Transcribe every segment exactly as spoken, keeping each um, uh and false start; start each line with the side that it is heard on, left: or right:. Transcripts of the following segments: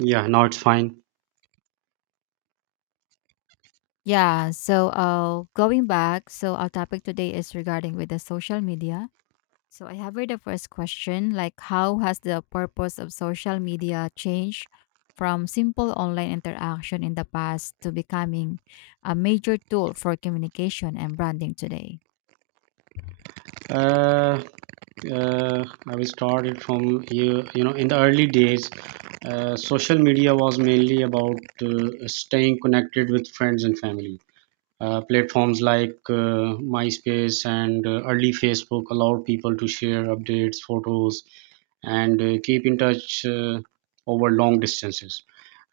right: Yeah, now it's fine.
left: Yeah, so uh, going back, so our topic today is regarding with the social media. So I have read the first question, like how has the purpose of social media changed from simple online interaction in the past to becoming a major tool for communication and branding today?
right: Uh, uh, I will start it from you. You know, In the early days, uh, social media was mainly about uh, staying connected with friends and family. Uh, platforms like uh, MySpace and uh, early Facebook allowed people to share updates, photos, and uh, keep in touch uh, over long distances.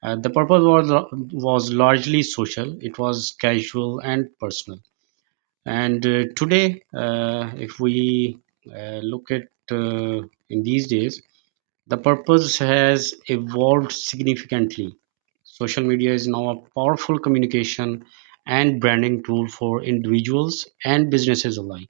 right: Uh, the purpose was uh, was largely social. It was casual and personal. And uh, today, uh, if we uh, look at uh, in these days, the purpose has evolved significantly. Social media is now a powerful communication and branding tool for individuals and businesses alike,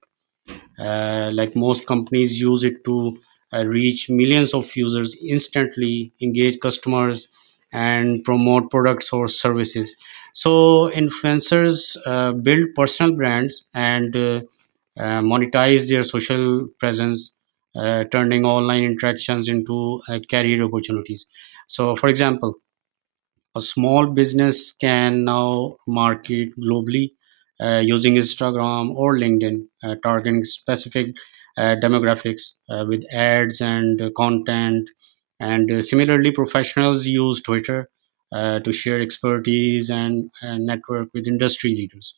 right: uh, like most companies use it to uh, reach millions of users, instantly engage customers, and promote products or services. So influencers uh, build personal brands and uh, uh, monetize their social presence, uh, turning online interactions into uh, career opportunities. So for example, a small business can now market globally, uh, using Instagram or LinkedIn, uh, targeting specific uh, demographics uh, with ads and uh, content. And uh, similarly, professionals use Twitter uh, to share expertise and, and network with industry leaders.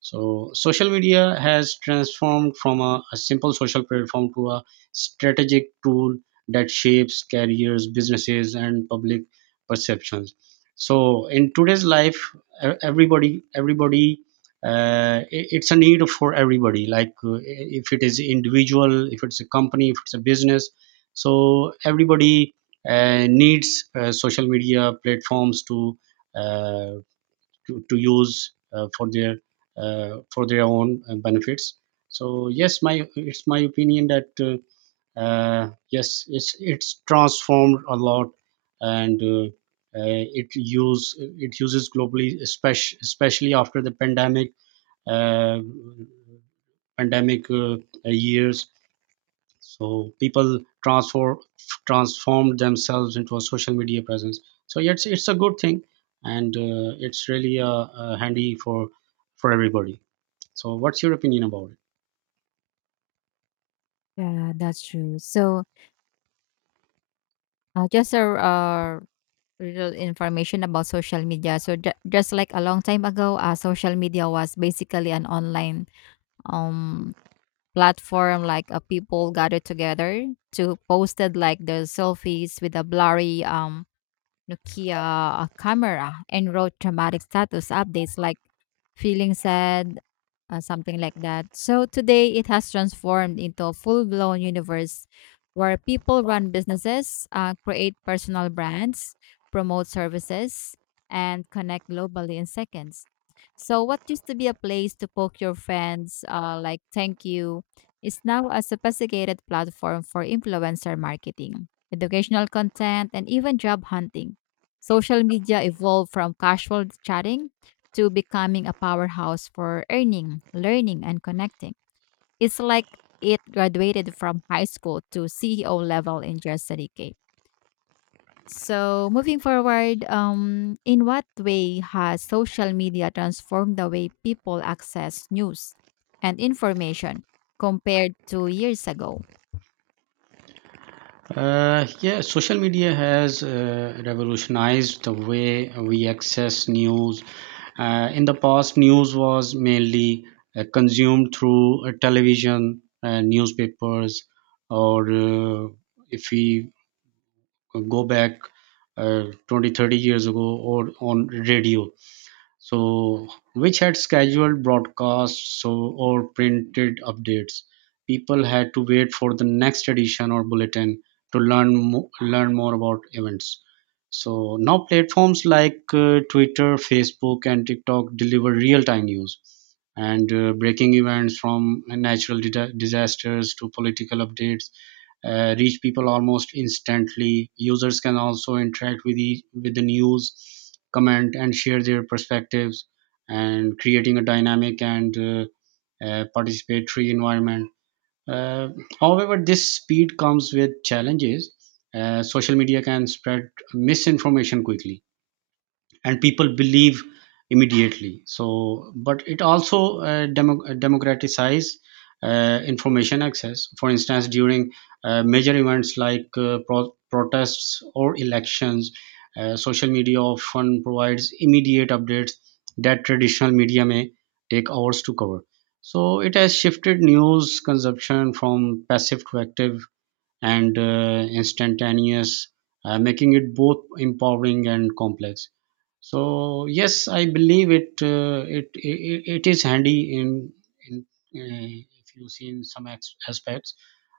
right: So social media has transformed from a, a simple social platform to a strategic tool that shapes careers, businesses, and public perceptions. So in today's life, e- everybody, everybody, uh, i- it's a need for everybody. Like, uh, if it is individual, if it's a company, if it's a business, so everybody uh, needs uh, social media platforms to uh, to, to use uh, for their uh, for their own uh, benefits. So yes, my it's my opinion that uh, uh, yes, it's it's transformed a lot, and uh, uh, it use it uses globally, especially especially after the pandemic, uh, pandemic uh, years. So people transform transformed themselves into a social media presence. So yeah, it's it's a good thing, and uh, it's really uh, uh, handy for for everybody. So what's your opinion about it?
left: Yeah, that's true. So uh, just a uh, little information about social media. So ju- just like a long time ago, uh, social media was basically an online um platform like uh, people gathered together to posted like their selfies with a blurry um Nokia uh, camera and wrote dramatic status updates like feeling sad, uh, something like that. So today it has transformed into a full blown universe where people run businesses, uh, create personal brands, promote services, and connect globally in seconds. So what used to be a place to poke your friends, uh, like thank you, is now a sophisticated platform for influencer marketing, educational content, and even job hunting. Social media evolved from casual chatting to becoming a powerhouse for earning, learning, and connecting. It's like it graduated from high school to C E O level in just a decade. So, moving forward, um, in what way has social media transformed the way people access news and information compared to years ago?
right: Uh, yeah, social media has uh, revolutionized the way we access news. Uh, in the past, news was mainly uh, consumed through uh, television, uh, newspapers, or uh, if we go back uh, twenty thirty years ago, or on radio, so which had scheduled broadcasts, so or printed updates. People had to wait for the next edition or bulletin to learn mo- learn more about events. So now platforms like uh, Twitter, Facebook, and TikTok deliver real time news, and uh, breaking events from natural dida- disasters to political updates uh, reach people almost instantly. Users can also interact with the with the news, comment, and share their perspectives, and creating a dynamic and uh, uh, participatory environment. Uh, However, this speed comes with challenges. Uh, social media can spread misinformation quickly and people believe immediately. So but it also uh, demo- uh, democratize uh, information access. For instance, during uh, major events like uh, pro- protests or elections, uh, social media often provides immediate updates that traditional media may take hours to cover. So it has shifted news consumption from passive to active and uh, instantaneous, uh, making it both empowering and complex. So yes, I believe it, uh, it, it it is handy in in uh, if you see in some ex- aspects.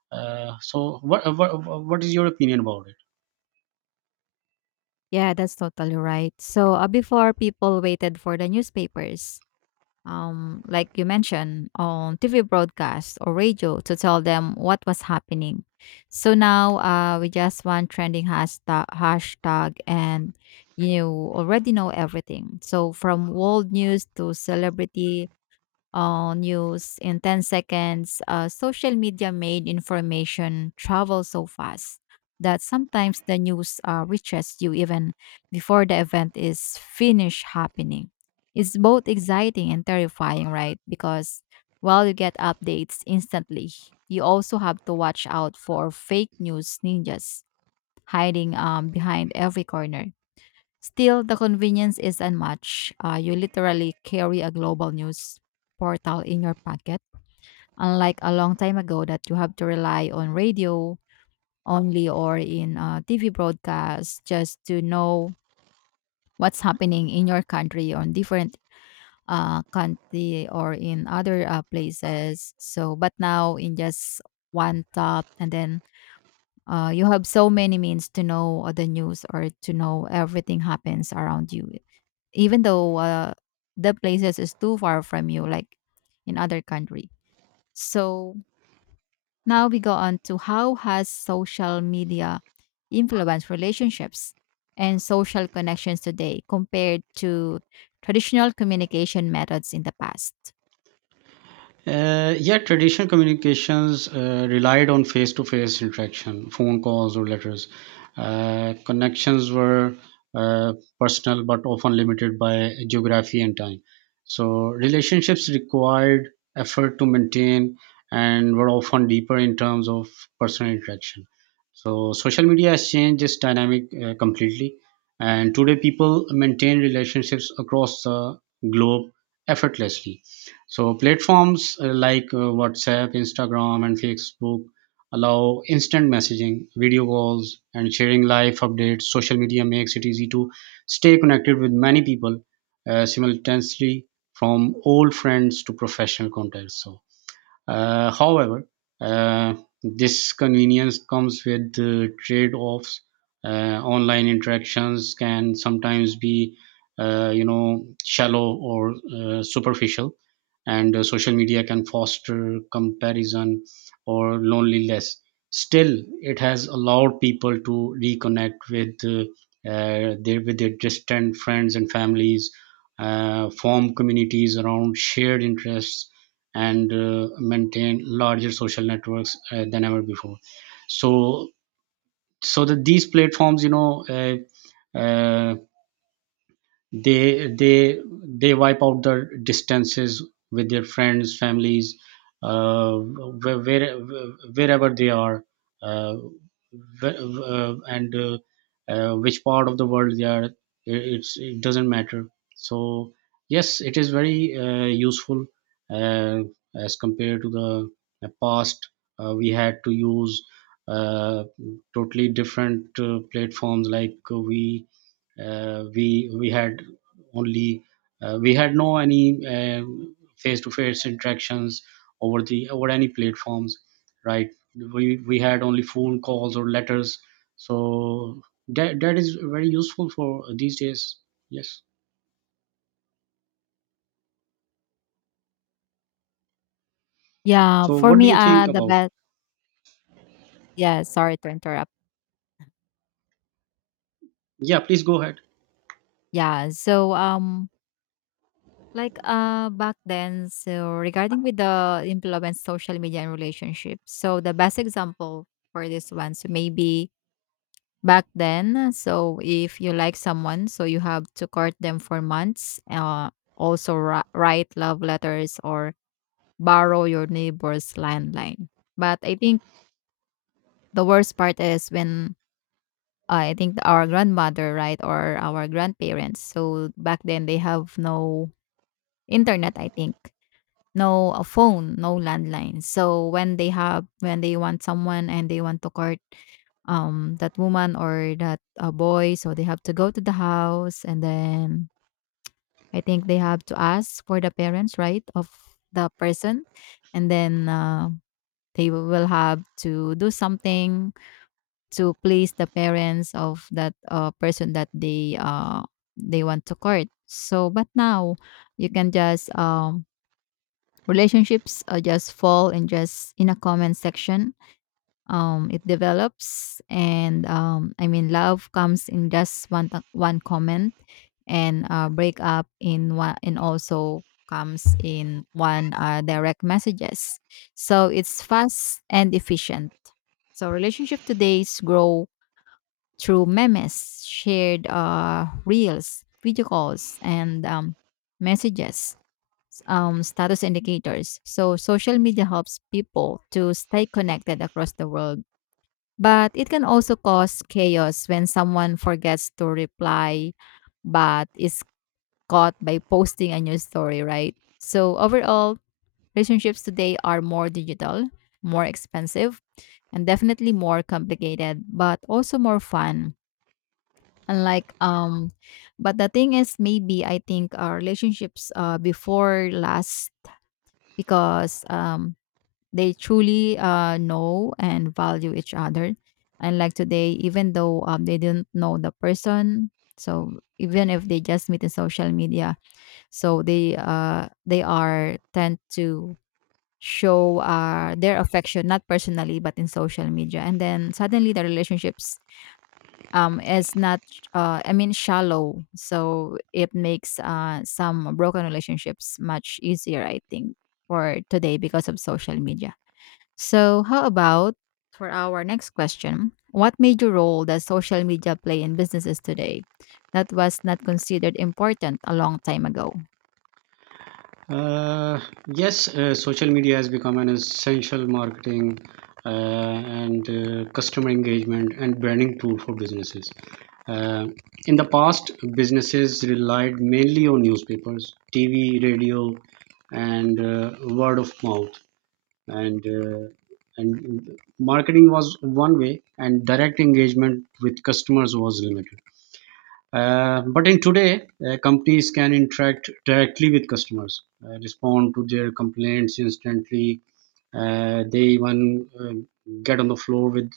right: Uh, so what, what what is your opinion about it?
left: Yeah, that's totally right. So uh, before people waited for the newspapers, um, like you mentioned, on T V broadcast or radio to tell them what was happening. So now uh, we just want trending hashtag, hashtag and you already know everything. So from world news to celebrity uh, news in ten seconds, uh, social media made information travel so fast that sometimes the news uh, reaches you even before the event is finished happening. It's both exciting and terrifying, right? Because while you get updates instantly, you also have to watch out for fake news ninjas hiding um, behind every corner. Still, the convenience is unmatched. Uh, you literally carry a global news portal in your pocket, unlike a long time ago that you have to rely on radio only or in uh, T V broadcasts just to know what's happening in your country on different uh, country or in other uh, places. So, but now in just one tap, and then uh, you have so many means to know uh, the news or to know everything happens around you, even though uh, the places is too far from you like in other country. So now we go on to, how has social media influenced relationships and social connections today compared to traditional communication methods in the past?
right: Uh, yeah, traditional communications uh, relied on face to face interaction, phone calls, or letters. Uh, connections were uh, personal but often limited by geography and time. So relationships required effort to maintain and were often deeper in terms of personal interaction. So social media has changed this dynamic uh, completely. And today, people maintain relationships across the globe effortlessly. So platforms uh, like uh, WhatsApp, Instagram, and Facebook allow instant messaging, video calls, and sharing live updates. Social media makes it easy to stay connected with many people uh, simultaneously, from old friends to professional contacts. So uh, however, uh, this convenience comes with the trade-offs. Uh, online interactions can sometimes be, uh, you know, shallow or uh, superficial, and uh, social media can foster comparison or loneliness. Still, it has allowed people to reconnect with uh, uh, their with their distant friends and families, uh, form communities around shared interests, and uh, maintain larger social networks uh, than ever before. So so that these platforms, you know, uh, uh, they they they wipe out the distances with their friends, families, uh, where, where wherever they are, uh, where, uh, and uh, uh, which part of the world they are, it- it's, it doesn't matter. So yes, it is very uh, useful uh, as compared to the uh, past. Uh, we had to use uh, totally different uh, platforms, like uh, we uh, we we had only uh, we had no any face to face interactions over the over any platforms, right? We we had only phone calls or letters. So that that is very useful for these days. Yes,
left: Yeah
right: so
left: for
right: what do
left: me
right: you
left: uh
right: think
left: the
right: about?
left: best Yeah, sorry to interrupt.
right: Yeah, please go ahead.
left: Yeah, so um like, uh, back then, so regarding with the influence social media and relationships, so the best example for this one, so maybe back then, so if you like someone, so you have to court them for months, uh, also ri- write love letters or borrow your neighbor's landline. But I think the worst part is when uh, I think our grandmother, right, or our grandparents, so back then they have no internet, I think. No a phone, no landline. So when they have when they want someone and they want to court um that woman or that uh, boy, so they have to go to the house and then I think they have to ask for the parents, right, of the person, and then uh, they will have to do something to please the parents of that uh, person that they uh they want to court. So, but now you can just um relationships uh, just fall in just in a comment section. Um it develops and um I mean love comes in just one t- one comment and uh break up in one and also comes in one uh, direct messages. So it's fast and efficient. So relationship today's grow through memes shared uh reels video calls and um messages, um, status indicators. So, social media helps people to stay connected across the world, but it can also cause chaos when someone forgets to reply but is caught by posting a new story, right? So, overall, relationships today are more digital, more expensive, and definitely more complicated, but also more fun. Unlike um, but the thing is, maybe I think our relationships uh before last because um they truly uh, know and value each other. And like today, even though um, they didn't know the person, so even if they just meet in social media, so they uh, they are tend to show uh, their affection not personally but in social media, and then suddenly the relationships um is not uh I mean shallow. So it makes uh some broken relationships much easier I think for today because of social media. So, how about for our next question? What major role does social media play in businesses today that was not considered important a long time ago?
right: Uh, yes, uh, social media has become an essential marketing uh, and uh, customer engagement and branding tool for businesses. Uh, in the past, businesses relied mainly on newspapers, T V, radio, and uh, word of mouth. And uh, and marketing was one way, and direct engagement with customers was limited. Uh, but in today, uh, companies can interact directly with customers, uh, respond to their complaints instantly. Uh, they even uh, get on the floor with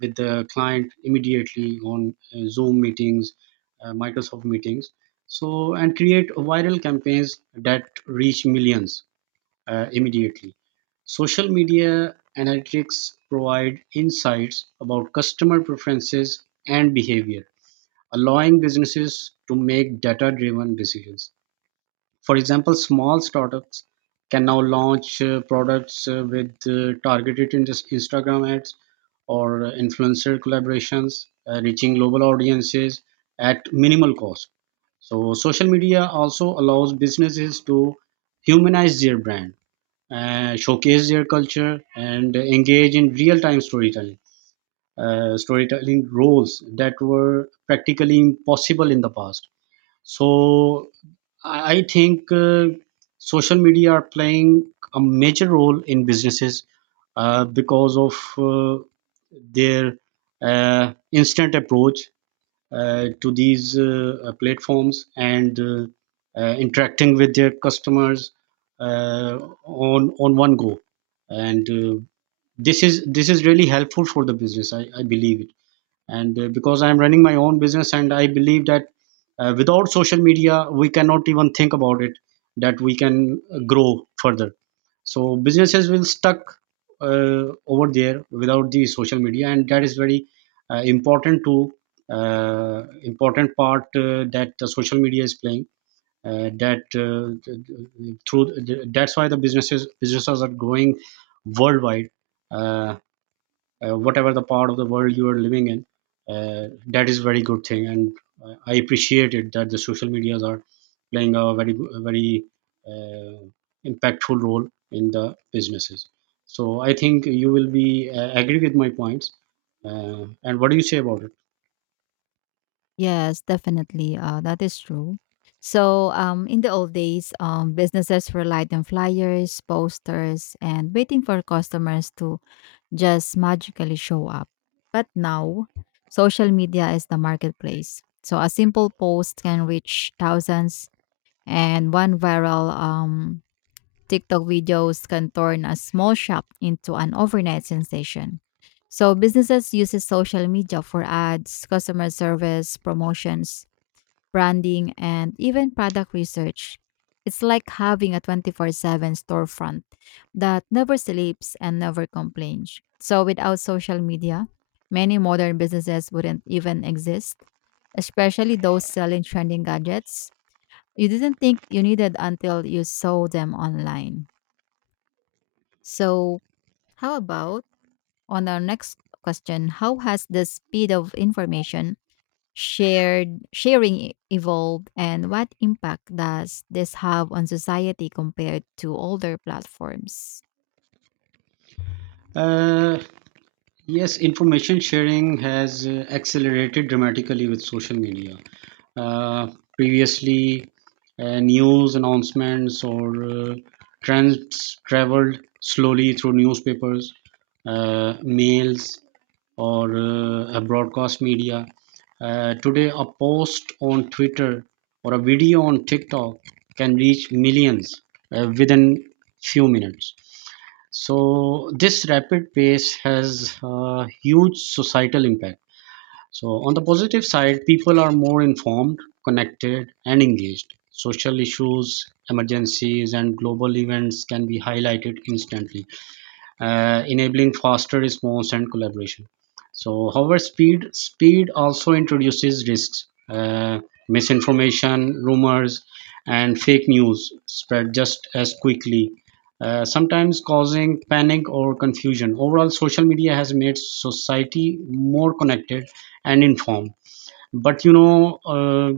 right: with the client immediately on uh, Zoom meetings, uh, Microsoft meetings. So and create viral campaigns that reach millions uh, immediately. Social media analytics provide insights about customer preferences and behavior, allowing businesses to make data driven decisions. For example, small startups can now launch uh, products uh, with uh, targeted in- Instagram ads or uh, influencer collaborations, uh, reaching global audiences at minimal cost. So social media also allows businesses to humanize their brand, uh, showcase their culture, and engage in real time storytelling uh, storytelling roles that were practically impossible in the past. So I I think, uh, social media are playing a major role in businesses uh, because of uh, their uh, instant approach uh, to these uh, uh, platforms, and uh, uh, interacting with their customers uh, on on one go, and uh, this is this is really helpful for the business. i, I believe it, and uh, because I'm running my own business, and I believe that uh, without social media we cannot even think about it, that we can uh, grow further. So businesses will stuck uh, over there without the social media, and that is very uh, important to uh, important part uh, that the social media is playing, uh, that uh, th- th- through th- that's why the businesses businesses are growing worldwide. Uh, uh, Whatever the part of the world you are living in, uh, that is very good thing, and uh, I appreciate it that the social medias are playing a very go- a very uh, impactful role in the businesses. So I think you will be uh, agree with my points, uh, and what do you say about it?
left: Yes, definitely. Uh, that is true. So, um, in the old days, um, businesses relied on flyers, posters, and waiting for customers to just magically show up. But now, social media is the marketplace. So, a simple post can reach thousands and one viral um, TikTok videos can turn a small shop into an overnight sensation. So businesses uses social media for ads, customer service, promotions, branding, and even product research. It's like having a twenty-four seven storefront that never sleeps and never complains. So without social media, many modern businesses wouldn't even exist, especially those selling trending gadgets you didn't think you needed until you saw them online. So, how about on our next question? How has the speed of information shared sharing e- evolved, and what impact does this have on society compared to older platforms?
right: uh, yes, information sharing has uh, accelerated dramatically with social media. uh, Previously, uh, news announcements or uh, trends traveled slowly through newspapers, uh, mails, or uh, a broadcast media. Uh, today, a post on Twitter or a video on TikTok can reach millions uh, within few minutes. So this rapid pace has uh, huge societal impact. So on the positive side, people are more informed, connected, and engaged. Social issues, emergencies, and global events can be highlighted instantly, uh, enabling faster response and collaboration. So however, speed speed also introduces risks. Uh, misinformation, rumors, and fake news spread just as quickly, uh, sometimes causing panic or confusion. Overall, social media has made society more connected and informed. But you know, uh,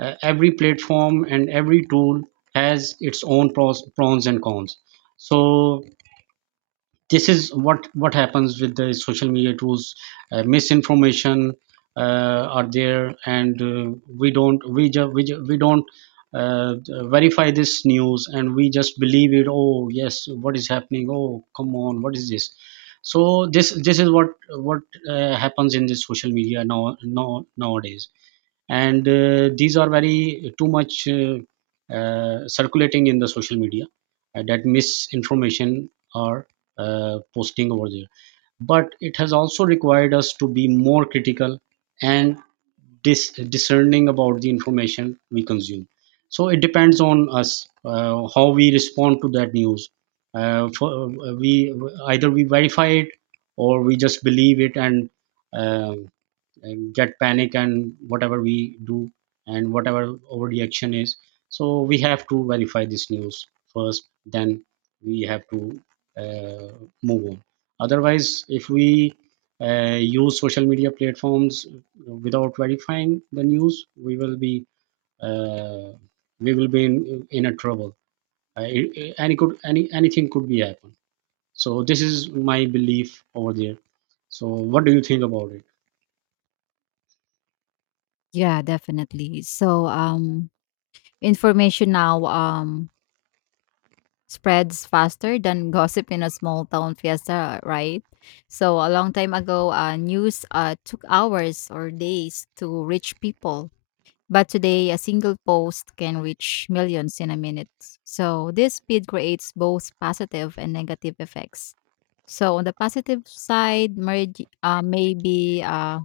right: uh, every platform and every tool has its own pros, pros and cons. So this is what what happens with the social media tools. Uh, misinformation uh, are there, and uh, we don't we just we, ju- we don't uh, verify this news and we just believe it. Oh yes, what is happening? Oh come on, what is this? So this this is what what uh, happens in this social media now, now, nowadays. And uh, these are very, uh, too much, uh, uh, circulating in the social media, uh, that misinformation are uh, posting over there. But it has also required us to be more critical and dis- discerning about the information we consume. So it depends on us uh, how we respond to that news. Uh, for, uh, we either we verify it or we just believe it and uh, and get panic and whatever we do, and whatever overreaction is. So we have to verify this news first, then we have to uh, move on. Otherwise, if we uh, use social media platforms without verifying the news, we will be, uh, we will be in, in a trouble. Uh, it- it- any could any anything could be happen. So this is my belief over there. So what do you think about it?
left: Yeah, definitely. So, um, information now um spreads faster than gossip in a small town fiesta, right? So, a long time ago, uh, news uh took hours or days to reach people. But today, a single post can reach millions in a minute. So, this speed creates both positive and negative effects. So, on the positive side, merge, uh, maybe uh,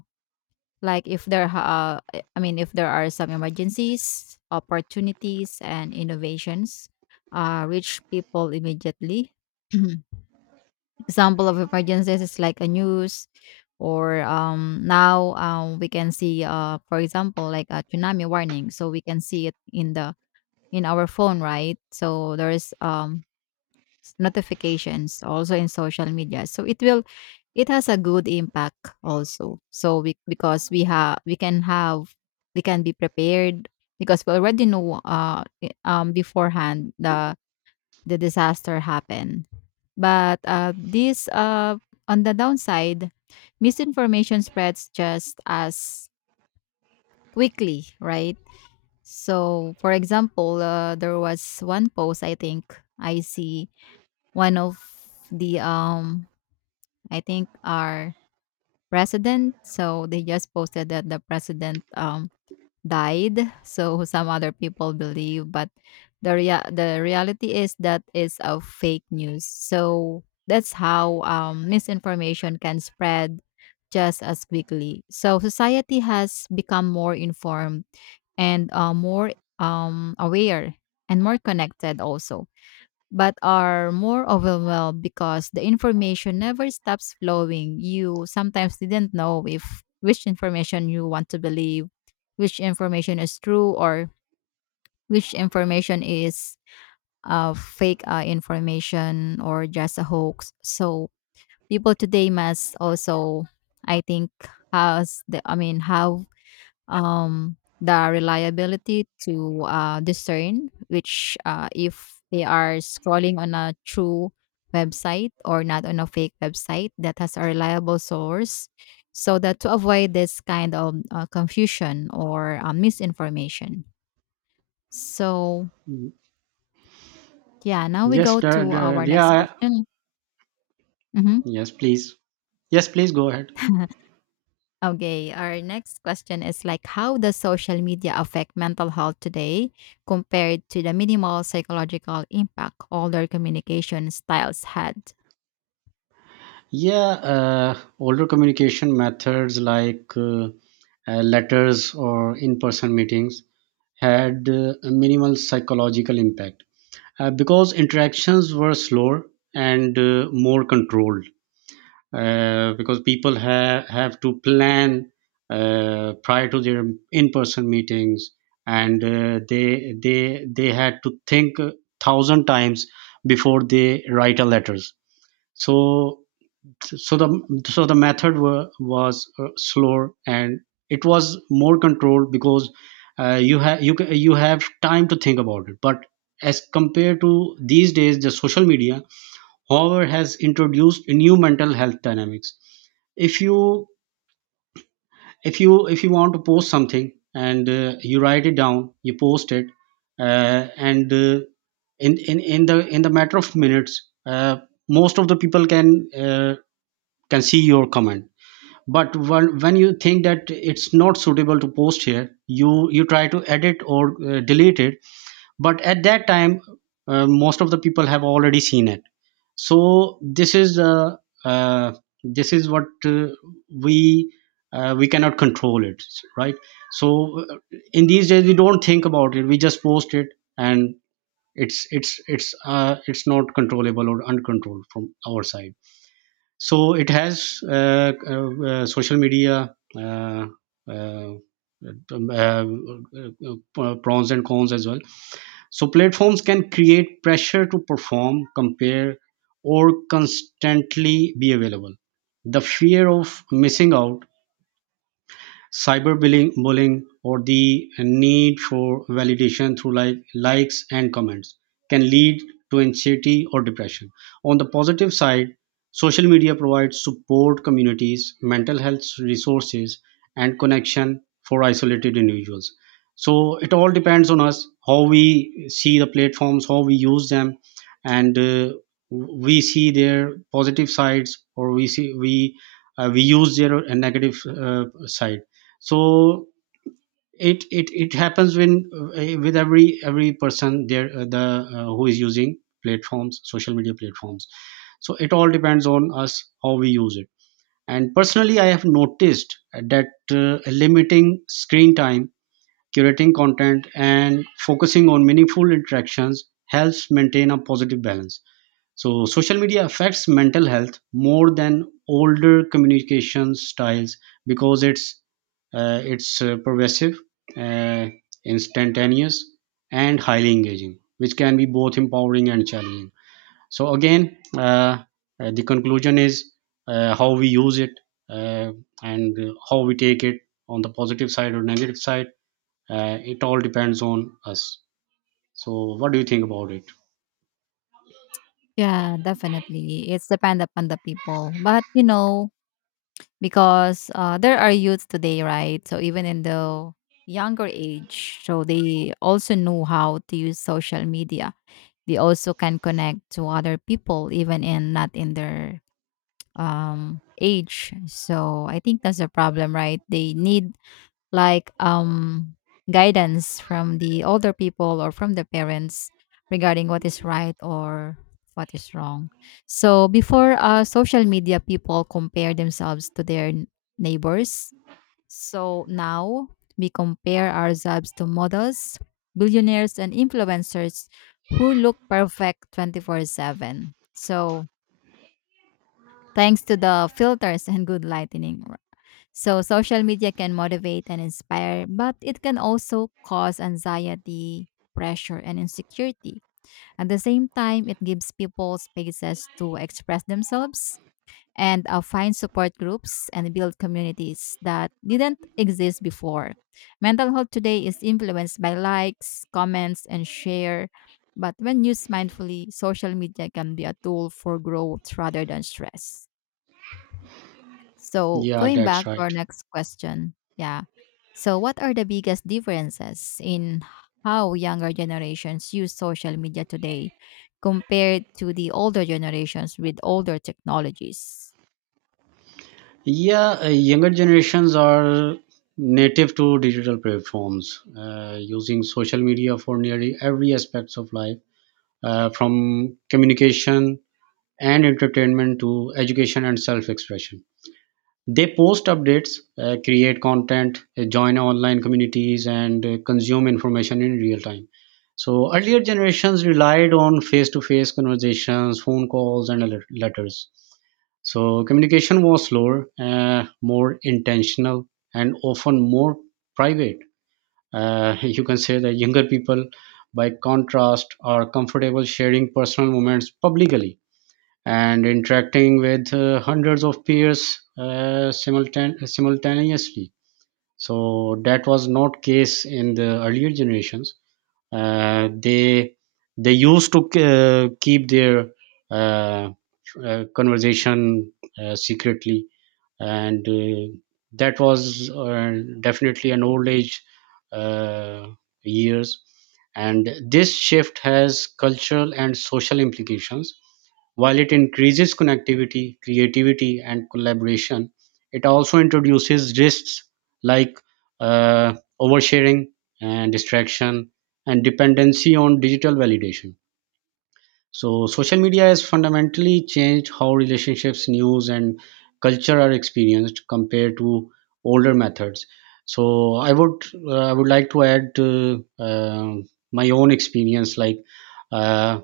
left: like if there, ha- uh, I mean, if there are some emergencies, opportunities, and innovations, uh, reach people immediately. Example of emergencies is like a news or um now um we can see uh for example like a tsunami warning, so we can see it in the in our phone, right? So there is um s- notifications also in social media, so it will it has a good impact also. So we, because we have we can have, we can be prepared because we already know uh i- um beforehand the the disaster happened. But, uh, this, uh, on the downside, misinformation spreads just as quickly, right? So, for example, uh, there was one post I think I see one of the um I think our president. So they just posted that the president um died, so some other people believe. But the rea- the reality is that is a fake news. So that's how um, misinformation can spread just as quickly. So society has become more informed and uh, more um, aware and more connected also, but are more overwhelmed because the information never stops flowing. You sometimes didn't know if which information you want to believe, which information is true, or which information is uh, fake uh, information or just a hoax. So people today must also, I think, has the I mean, have um, the reliability to uh, discern which uh, if they are scrolling on a true website or not on a fake website that has a reliable source, so that to avoid this kind of uh, confusion or uh, misinformation. So yeah, now we
right: Yes,
left: go
right: da-
left: to
right: da-
left: our next
right: yeah.
left: question. Mhm.
right: Yes, please. Yes, please go ahead.
left: Okay, our next question is like, how does social media affect mental health today compared to the minimal psychological impact older communication styles had?
right: Yeah, uh, older communication methods like uh, uh, letters or in person meetings had uh, a minimal psychological impact, uh, because interactions were slower and uh, more controlled. Uh, because people have have to plan uh, prior to their in-person meetings, and uh, they they they had to think a thousand times before they write a letters. So so the so the method wa- was, uh, slower, and it was more controlled because uh, you have you ca- you have time to think about it. But as compared to these days, the social media however has introduced new mental health dynamics. if you if you if you want to post something and uh, you write it down, you post it, uh, and uh, in, in in the in the matter of minutes, uh, most of the people can uh, can see your comment. But when, when you think that it's not suitable to post here, you you try to edit or uh, delete it. But at that time, uh, most of the people have already seen it. So this is, uh, uh, this is what uh, we uh, we cannot control it, right? So uh, in these days we don't think about it, we just post it, and it's it's it's uh, it's not controllable or uncontrolled from our side. So it has, uh, uh, uh, social media uh, uh, um, uh, uh, uh, pros and cons as well. So platforms can create pressure to perform, compare, or constantly be available. The fear of missing out, cyberbullying bullying, or the need for validation through like likes and comments can lead to anxiety or depression. On the positive side, social media provides support communities, mental health resources, and connection for isolated individuals. So it all depends on us how we see the platforms, how we use them, and uh, we see their positive sides, or we see we uh, we use their uh, negative uh, side. So it it, it happens when uh, with every every person there, uh, the uh, who is using platforms social media platforms. So it all depends on us how we use it. And personally, I have noticed that uh, limiting screen time, curating content, and focusing on meaningful interactions helps maintain a positive balance. So social media affects mental health more than older communication styles because it's, uh, it's, uh, pervasive, uh, instantaneous, and highly engaging, which can be both empowering and challenging. So again, uh, uh, the conclusion is uh, how we use it, uh, and uh, how we take it, on the positive side or negative side. Uh, it all depends on us. So what do you think about it?
left: Yeah, definitely. It's depend upon the people. But you know, because uh, there are youths today, right? So even in the younger age, so they also know how to use social media. They also can connect to other people even in not in their um age. So I think that's a problem, right? They need like um guidance from the older people or from the parents regarding what is right or what is wrong. So before uh social media people compare themselves to their n- neighbors. So now we compare ourselves to models, billionaires and influencers who look perfect twenty-four seven, so thanks to the filters and good lighting. So, social media can motivate and inspire, but it can also cause anxiety, pressure, and insecurity. At the same time, it gives people spaces to express themselves and uh, find support groups and build communities that didn't exist before. Mental health today is influenced by likes, comments, and share. But when used mindfully, social media can be a tool for growth rather than stress. So
right: Yeah,
left: going
right: that's
left: back to our
right: right.
left: next question, yeah. So what are the biggest differences in how younger generations use social media today compared to the older generations with older technologies?
right: Yeah, uh, younger generations are native to digital platforms, uh, using social media for nearly every aspects of life, uh, from communication and entertainment to education and self-expression. They post updates, uh, create content, uh, join online communities, and uh, consume information in real time. So earlier generations relied on face-to-face conversations, phone calls, and le- letters. So communication was slower, uh, more intentional, and often more private. Uh, you can say that younger people, by contrast, are comfortable sharing personal moments publicly and interacting with uh, hundreds of peers, uh, simultan- simultaneously. So that was not case in the earlier generations. Uh, they they used to uh, keep their uh, uh, conversation uh, secretly, and uh, that was uh, definitely an old age uh, years. And this shift has cultural and social implications. While it increases connectivity, creativity, and collaboration, it also introduces risks like uh, oversharing, and distraction, and dependency on digital validation. So, social media has fundamentally changed how relationships, news, and culture are experienced compared to older methods. So, I would, uh, I would like to add uh, um my own experience. Like, uh,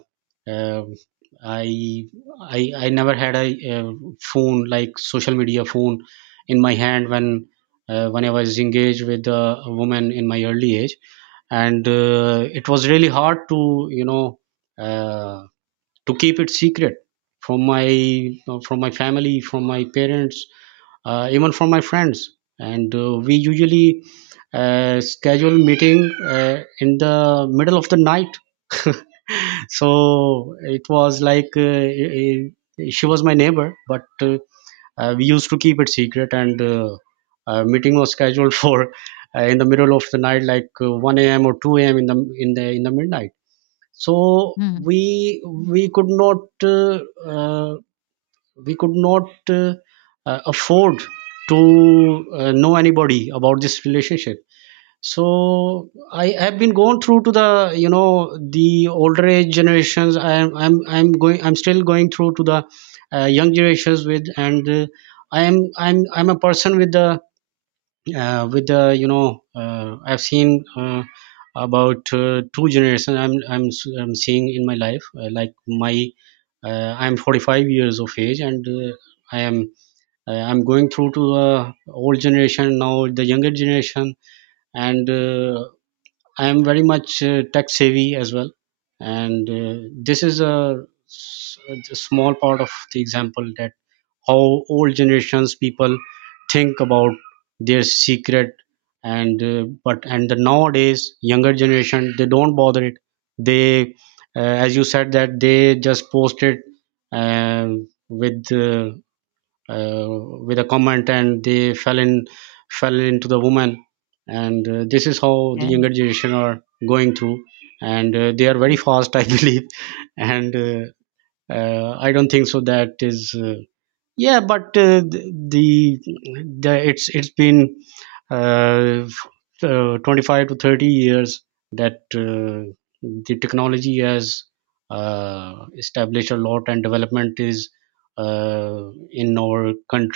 right: um I I I never had a, uh phone, like social media phone, in my hand when, uh, when I was engaged with a woman in my early age, and uh, it was really hard to, you know. Uh, to keep it secret from my, uh, from my family, from my parents, uh, even from my friends. And uh, we usually uh, schedule meeting uh, in the middle of the night. So it was like, uh, eh, eh, she was my neighbor, but uh, uh, we used to keep it secret, and uh, uh, meeting was scheduled for uh, in the middle of the night, like uh, one a m a.m or two a m a.m in the in the in the midnight. So
left: Mm.
right: we we could not, uh, uh, we could not, uh, uh, afford to uh, know anybody about this relationship. So I have been going through to, the you know, the older age generations. I am i'm i'm going i'm still going through to the uh, young generations with. And uh, I am i'm i'm a person with the uh, with the, you know, uh, I've seen uh, about uh, two generations. I'm, I'm s- I'm seeing in my life, uh, like my uh, I'm forty-five years of age, and uh, I am, uh, I'm going through to uh, old generation, now the younger generation. And uh, I am very much uh, tech savvy as well, and uh, this is a, s- a small part of the example, that how old generations people think about their secret. And uh, but and the nowadays younger generation, they don't bother it. They, uh, as you said, that they just post it um with, uh, uh, with a comment, and they fell in fell into the woman. And uh, this is how the
left: Yes.
right: younger generation are going through. And uh, they are very fast, I believe. And uh, uh, I don't think so that is uh, yeah. But uh, th- the, the it's it's been, uh, f- uh, twenty-five to thirty years that uh, the technology has uh, established a lot, and development is uh, in our country.